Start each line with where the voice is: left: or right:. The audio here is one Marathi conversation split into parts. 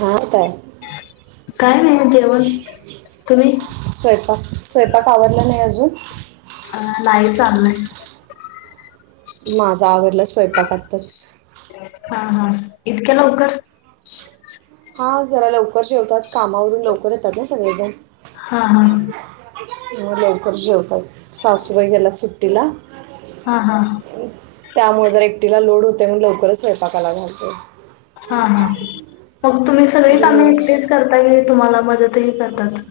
right: हो, काय
left: काय नाही जेवण तुम्ही?
right: स्वयंपाक स्वयंपाक आवडला नाही अजून? ह [inaudible]
left: हा नाय चाांललंय
right: माझा आवरला स्वयंपाक आताच
left: हा हा इतक्या लवकर!
right: हा जरा लवकर जेवतात कामावरून लवकर येतात ना सगळेजण
left: हा हा
right: किंवा लवकर जेवतात, सासूबाई गेल्यात सुट्टीला
left: हा हा हा
right: त्यामुळे जर एकटीला लोड होते म लवकरच स्वयंपाकाला घालतो.
left: हा हा मग, तुम्ही सगळी
right: म्हणजे
left: कामे
right: मग
left: एकटेच करता कि? तुम्हाला मदत ही करतात.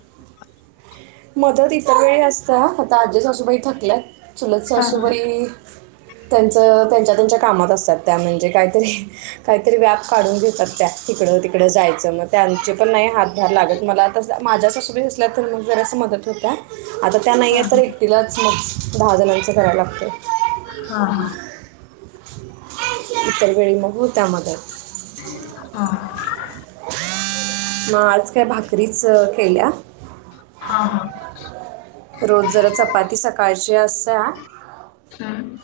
right: मदत इतर वेळी असता आता आजेसासुबाई थकल्यात चुलत
left: हा
right: सासुबाई त्यांच, त्यांच्या, त्यांच्या कामात असतात त्या म्हणजे काहीतरी, काहीतरी व्याप काढून घेतात त्या तिकडं तिकडं जायचं त्यांचे पण नाही हातभार लागत मला तर माझ्या सासुबाई असल्या तर मग जरा सी मदत होत आता त्या
left: हा
right: नाहीे तर
left: हा
right: एकटीलाच मग दहा जणांचं करायला लागतय.
left: हा
right: इतर वेळी मग होत्या मदत
left: हा
right: मग आज काय भाकरीच केल्या
left: हा हा
right: रोज जरा चपाती सकाळची असतेया
left: हम्म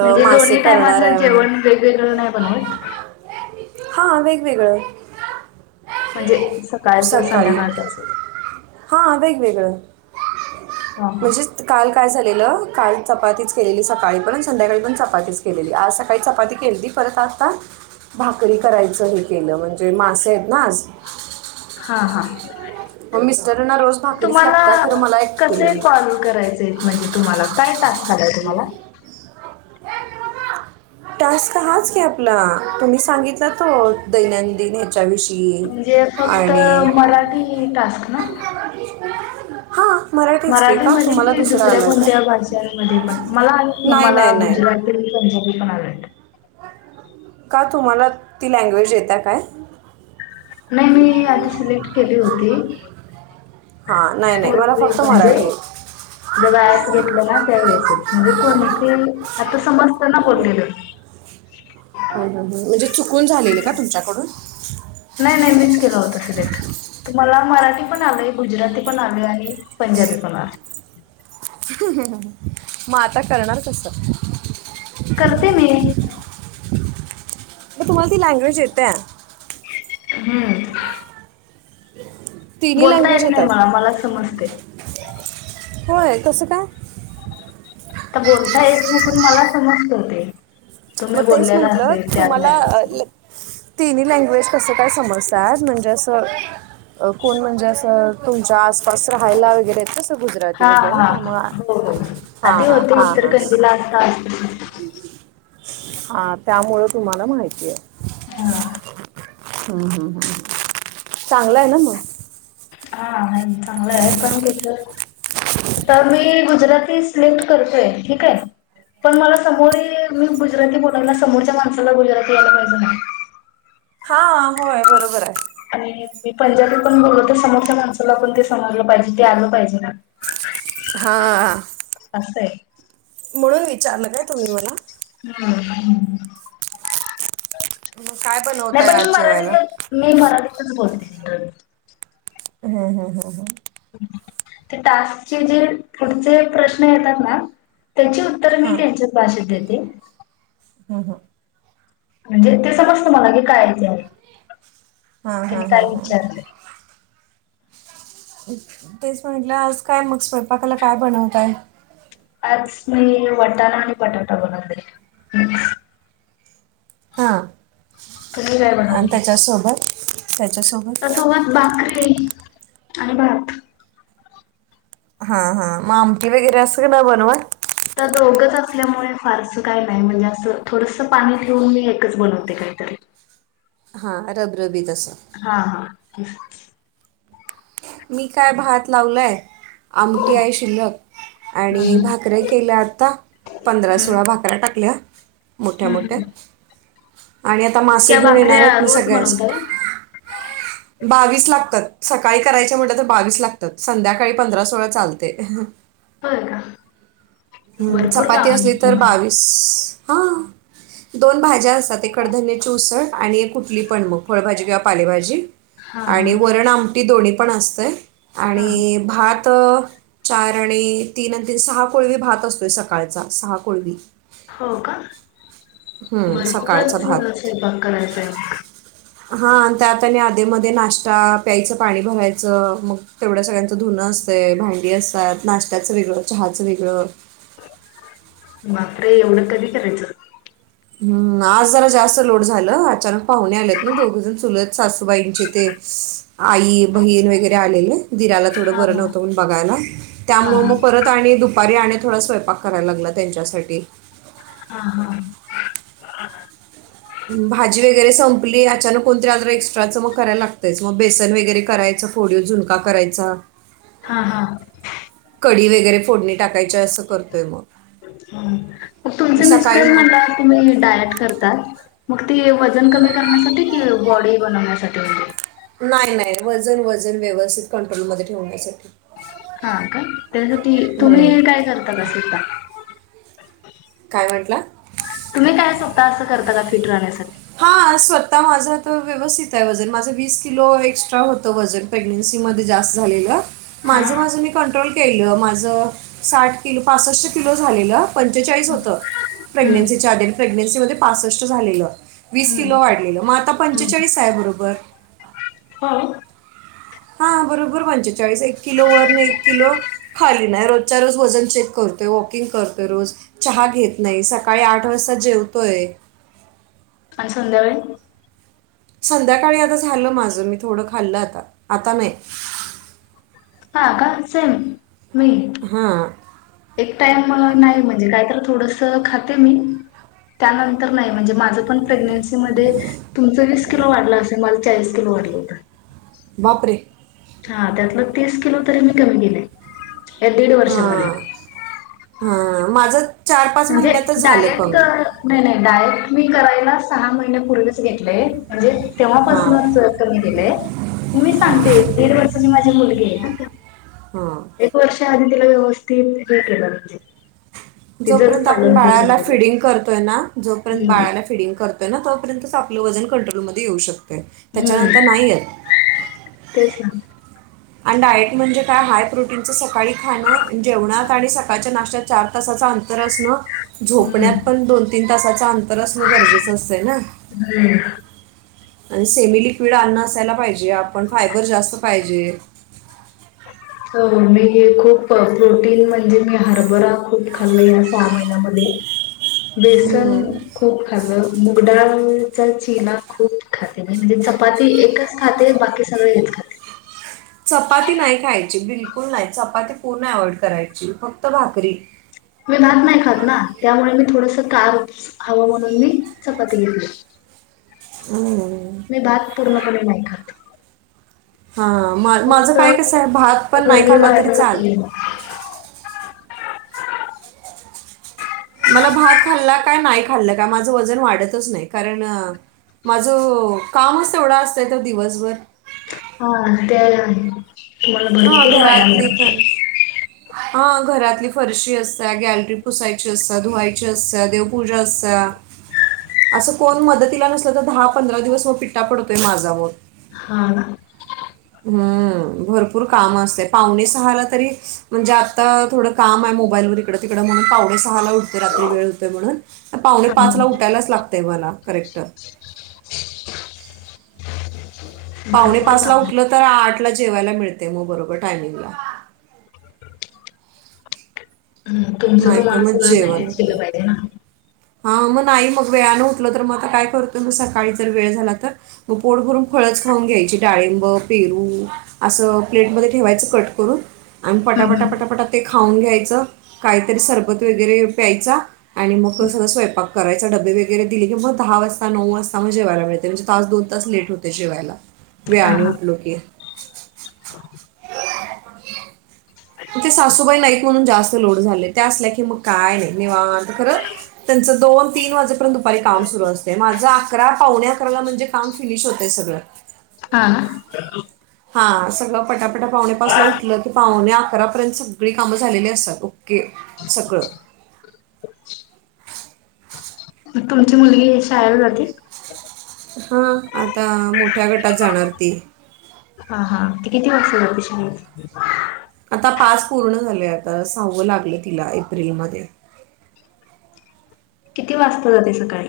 left: म्हणजे दोन्ही
right: करणार
left: टायमाचं
right: आहे
left: जेवण
right: म्हणे
left: वेगवेगळं नाही बनवत
right: हा वेगवेगळं
left: म्हणजे सकाळचं संध्याकाळच अस
right: हा वेगवेगळं
left: हा
right: म्हणजे काल काय झालेलं काल चपातीच केलेली. सकाळी पण संध्याकाळी पण चपातीच केलेली. आज सकाळी चपाती केलती परत आता भाकरी करायचं हे केलं म्हणजे मासे आहेत ना आज
left: हा हा
right: मग मिस्टरांना रोज भाकरीच
left: तुम्हाला
right: लागत्या खरं मला एकटीला
left: कसे
right: नाही
left: कॉल करायचे आहेत म्हणजे तुम्हाला काय टास्क आलाय तुम्हाला?
right: टास्क हाच की आपला तुम्ही सांगितलं तो दैनंदिन ह्यच्याविषयी
left: म्हणजे फक्त मराठी टास्क ना
right: हा.
left: मराठीमध्ये कि दुसऱ्या कोणत्या भाषांमध्ये पण मला आवत ना
right: नाही
left: मला
right: नाही नाही
left: गुजराती, पंजाबी पण आवडत.
right: का तुम्हाला ती लँग्वेज येतिया काय?
left: नाही मी आता सिलेक्ट केली होती
right: हा नाही नाही मला
left: पूर्वी
right: फक्त
left: म्हणजे
right: मराठी
left: जव्हा ऍप घेतलं ना त्या वेळेसच म्हणजे कोणी आता समजतना बोललेलं.
right: हा हा ह म्हणजे चुकून झालेल का तुमच्याकडून [inaudible]
left: नाही नाही मीच केला होता सिलेक्ट तुम्हाला मराठी पण आलय, गुजराती पण आलय, आहे पंजाबी पण आलय.
right: मग आता करणार कस?
left: करते मी
right: मग तुम्हाला ती लँग्वेज येतिया.
left: हम्म
right: [inaudible] तिन्ही
left: बोलता
right: लँग्वेज
left: येत नाही
right: येतात
left: मला मला समजतय.
right: होय कसं काय?
left: तर बोलता येत नाय पण मला समजत ते तुम्ही
right: मग तेच
left: बोललेला
right: म्हटलं
left: असेल त्या
right: तुम्हाला
left: लँग्वेज
right: तिन्ही लँग्वेज कसं काय समजतात म्हणजे असं कोण म्हणजे असं तुमच्या आस पास राहायला वगैरे येतस गुजराती
left: हा
right: वगैरे त्यामु हा
left: हो हो आधी
right: हा
left: होते
right: हा हा
left: इचलकरंजीला आता असतील.
right: हा त्यामुळे तुम्हाला माहिती आहे.
left: हा.
right: हम्म हम् हम् चांगलं आहे ना मग
left: हा नाही चांगलं आहे पण गुज तर मी गुजराती सिलेक्ट करतोय ठीक आहे पण मला समोर मी ही गुजराती बोलायला समोरच्या माणसाला गुजराती यायला पाहिजं ना.
right: हा होय बरोबर आहे.
left: आणि मी पंजाबीत पण बोललो तर समोरच्या माणसाला पण ते समजलं पाहिजे ते आलं पाहिजे ना
right: हाआ.
left: असं आहे
right: म्हणून विच चारलं काय तुम्ही मला?
left: हम.
right: काय
left: नाही
right: बनवताय
left: तर मी
right: आज जेवायला
left: मराठीत, मी मराठीतच बोलते. [inaudible]
right: हम् हम् हम् हम.
left: ते टास्कचे जे पुढचे प्रश्न येतात ना त्याची उत्तर मी त्यांच्याच भाषेत देते. ते
right: हू हू
left: म्हणजे ते समजत मला की काय
right: हा
left: तेनी
right: हा हा
left: काल
right: हा
left: विचारलं.
right: तेच म्हटलं आज काय मग स्वयंपाकाला काय बनवताय?
left: आज मी वटाणा आणि बटाटा बनवते.
right: हा. आणि त्याच्यासोबत त्याच्यासोबत
left: त्याच्या सोबत भाकरी. आणि भात.
right: हा, हा, म आमटी वगैरे असं नाई बनवत?
left: त्यामुळे फारस काय नाही, म्हणजे असं थोडसं पाणी ठेवून मी एकच बनवते काहीतरी.
right: हा रब रबीत असा.
left: हा [inaudible]
right: मी काय भात लावलाय आमटी आहे शिल्लक, आणि
left: हम्म
right: भाकऱ्या केल्या आता पंधरा,
left: हम्म
right: सोळा भाकऱ्या टाकल्या. मोठ्या
left: हम्म
right: मोठ्या.
left: हम्म.
right: आणि आता मासे
left: इतक्या
right: घेऊन येणार
left: भाकऱ्या
right: आहेत मग
left: रोज
right: सगळ्याच,
left: बनवता का
right: बावीस लागतात. सकाळी करायचं म्हंटल तर बावीस लागतात, संध्याकाळी पंधरा सोळा चालतयं.
left: होय का?
right: हम्म,
left: भरपूर
right: चपाती
left: काम
right: असली
left: आहे
right: तर
left: तुम्हाला
right: बावीस. हा, दोन भाज्या असतात, ए कडधन्याचे उसळ, आणि एक कुठली पण मग फळाभाजी घ्या पालेभाजी
left: हा हा
right: आणि वरण आम ती दोन्ही पण असतं
left: हा
right: आणि भात चार आणि तीन आणि त सहा कोळवी भात असतोय सकाळचा सहा पूर्वी
left: हो का
right: हम्म,
left: बरोबर
right: सकाळचा
left: झाला
right: भात
left: स्वपाग करायचा आहे मग
right: हा त्या आता ध्ये मध्ये नाश्ता प्यायचं पाणी भरायचं मग तेवढ्या सगळ्यांचं धुनं असते भांडी असतात नाश्त्याचं वेगळं चहाचं वेगळं
left: बापरे एवढं कधी करायचं
right: हम्म आज जरा जास्त लोड झाल अचानक पाहुणे आलेत ना दोघजण चुलत सासूबाईंचे ते आई बहीण वगैरे आलेले दिराला थोडं
left: हा
right: बरं नव्हतंण बघायला
left: हा
right: त्यामुळे
left: हा
right: मग परत आणि दुपारी थोडा स्वयंपाक करायला लागला त्यांच्यासाठी
left: हा हा
right: भाजी वगैरे संपली अचानक कोणतरी आजार एक्स्ट्राचं मग करायला लागतयच मग बेसन वगैरे करायचं फोड झुणका करायचा
left: हा हा
right: कडी वगरे फोड
left: मग तुमचे
right: सकाळी
left: मिस्टर म्हण
right: मग
left: तुम्ही डायट करत मग ती वजन कमी करण्यासाठी कि बॉडी बनवण्यासाठी होते
right: नाही नाही वजन वजन व्यवस्थित कंट्रोलमध्येध्ये ठेवण्यासाठी
left: हा का त्यासाठी तुम्ही
right: हम्म.
left: काय करता बसता
right: काय म्हटला
left: तुम्ही काय सधता असं करता का फिट रा आहे सर
right: हा असवत आता माझं तर व्यवस्थित आहे वजन माझं वीस किलो एक्स्ट्रा होतं वजन प्रेग्नेन्सीमध्ये जास्त झालेलं
left: हा
right: माझं माजू मी कंट्रोल केलं माझ साठ किलो पासष्ट किलो झालेलं पंचेचाळीस होत
left: हम्म
right: प्रेग्नंसीच्या आधी प्रेग्नं प्रेग्नसी मध्ये पासष्ट झालेलं. वीस किलो
left: हम्म
right: वाढलेल मग आता
left: हम्म
right: पंचेचाळीस हाय बरोबर.
left: हो
right: हा बरोबर पंचेचाळीस एक किलो वर नाही एक किलो खाली नाही. रोजच्या रोज वजन चेक करतोय. वॉकिंग करतोय. रोज चहा घेत नाही. सकाळी आठ वाजता जेवतोय.
left: आणि संध्याकाळी?
right: संध्याकाळी आता झालं माझं मी थोडं खाल्लं आता. आता नाही.
left: ह का सेम मी
right: हा.
left: एक टाइम नाही म्हणजे काहीत थोडस खाते मी त्यानंतर नाही म्हणजे माझ पण प्रेग्नसी - - मध्ये तुमचही - - किलो वाढला असेल माझं चाळीस किलो वाढलं होतं.
right: बापरे!
left: हा, त्यातलं तीस किलो तरी मी कमी केलंय. या दीड वर्षामध्ये.
right: हां हां माझं चार पाच
left: म्हणजे
right: महिन्यातच झालं
left: डाएटअ
right: कमी
left: नाही नाही डाएट- - मी करायला सहा महिन्यापूर्वीच घेतलय म्हणजे
right: हां
left: तेव्हापासूनच कमी केलंय. मी
right: हां
left: सांगते दीड वर्षाची माझी मुल फ्री ना त्या
right: हां
left: एक वर्ष आधी तेला व्यवस्थित हे केलं म्हणजे. तिचंच
right: जोपर्यंत आपण
left: पालन पोषण
right: बाळाला
left: केलं.
right: फिडिंग करतोय ना जोपर्यंत
left: हम्म
right: बाळाला फिडिंग करत तय ना तोपर्यंतच आपलं वजन कंट्रोलमध्ये येऊ शक तय.
left: हम्म
right: त्याच्यानंतर नाही येत.
left: तेच ना
right: आणि डाएट म्हणजे काय हाय प्रोटीनच सकाळी खाणं जेवणात आणि सकाळच्या नाशत्यात चार तासाच अंतर असणं
left: हम्म
right: झोपण्यात पण दोन तीन तासाच अंत तर असणं गरजेचं असतंय ना.
left: हम्म
right: आन सेमी लिक्विड अन्न असायला पाहिजे. आपण फायबर जास्त पाहिजे.
left: हो मी हे खूप प्रोटीन म्हणजे मी हरभरा खूप खाल्ला या सहा महिन्यामध्ये. बेसन
right: हम्म.
left: खूप खाल्ल. मुगडाळचा चिना खूप खाते म्हणजे चपाती एकच खाते बाकी सगळं हेच खाते.
right: चपाती नाही खायची बिलकुल नाही चपाती पूर्ण अव्हॉइड करायची फक्त भाकरी.
left: मी भात नाही खात ना त्यामुळे मी थोडस कार्ब हवं म्हणून मी चपात घेतली.
right: हं.
left: मी भात पूर्ण पणे नही खात.
right: हा मा माझं
left: फक्त
right: काय कसं आहे भात पण नाही खाल्ला
left: रविवार
right: तरी चाल मला भात खाल्ला काय नाही खाल्ल का माझं वजन वाढतच नाही कारण माझं कामच तेवढं असतंय त दिवसभर.
left: हा ते आहे. मला
right: हां
left: भरपूर व्यायाम येत
right: हा घरातली फरशी असते, गॅलरी पुसायची असते, धुवायची असते, देवपूजा असते. असं कोण मदतीला नसलं तर दहा पंधरा दिवस व पिट्टा पडतोय माझा मग.
left: हा ना
right: हं. भरपूर काम असतेय पावणे सहाला तरी म्हणजे आता थोडं काम आहे मोबाईलवर इकड तिकड म्हणून पावणे सहाला उठते रात्री वेळ होत म्हणून पावणे
left: हा
right: पाच ला उठायलाच लागतय मला करेक्ट. पावणे
left: भरपूर
right: पाच ला
left: काम आहे.
right: उठलं तर आठ ला जेवायला मिळते म बरोबर टायमिंगला.
left: हम्म तुमचं
right: नाही तर
left: तुम्हाला
right: मग
left: सगळं मॅनेज केलं पाहिजे ना.
right: हा मग नाही मग वेळाानं उतलं तर मग आता काय करतो ना सकाळी जर वेळ झाला तर मग पोट भरून फळच खाऊन घ्यायची डाळिंब पेरू असं प्लेटमध्येध्ये ठेवायचं कट करून. आणि
left: हम्म
right: पटाफटा
left: हम्म
right: पटाफटा ते. खाऊन घ्यायचं. काहीतरी सरबत वगैरे प्यायचा आणि मग सगळं स्वयंपाक करायचा डबे वगैरे दिले की मग दहा वाजता नऊ वाजता मग जेवायला मिळते म्हणजे तास दोन तास लेट होते जेवायला.
left: हा
right: वेळाने
left: हा
right: उठलो की [inaudible] ते सासूबाई नाईक म्हणून जास्त लोड झाले ते असल्या की मग काय नाही निवांत खरं त्यांचं दोन तीन वाजेपर्यंत दुपारी काम सुरू असतय माझं अकरा पावणे अकराला म्हणजे काम फिनिश होतय सगळ.
left: हा.
right: हा सगळं पटापटा पावणे पाचे ला उठलं की पावणे अकरापर्यंत सगळी कामं झालेली असतात ओके सगळं.
left: ग तुमची मुलगी शाळेला जाती.
right: हा आता मोठ्या गटात जाणार ती
left: हा हा ते किती वाजता जाती शाळेत.
right: आता पाच पूर्ण झाले आता सहावं लागलं तिला एप्रिलमध्ये
left: किती वाजता जाते सकाळी.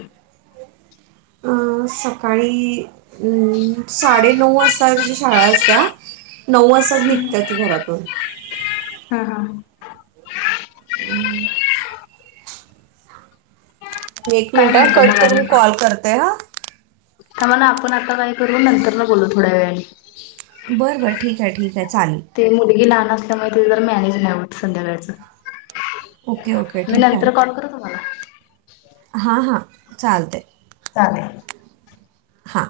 right: अं सकाळी अं साडेनऊ वाजता तिची शाळा असत नऊ वाजताच निघत ती घरातून.
left: हा हा
right: [unintelligible] एक
left: काय
right: मिनिटा
left: म्हणता
right: कट
left: मग आणि?
right: करून कॉल करत [unintelligible]
left: तर मणा आपण आता काय करू नंतर न बोलू थोड्या वेळाने
right: बरं [inaudible]
left: ते मुलगीला आणा. मॅनेज नाही होत संध्याकाळच.
right: ओके
left: मी नंतर कॉल करू तुम्हाला?
right: हा हा. चालतय.
left: चालेल.
right: हा.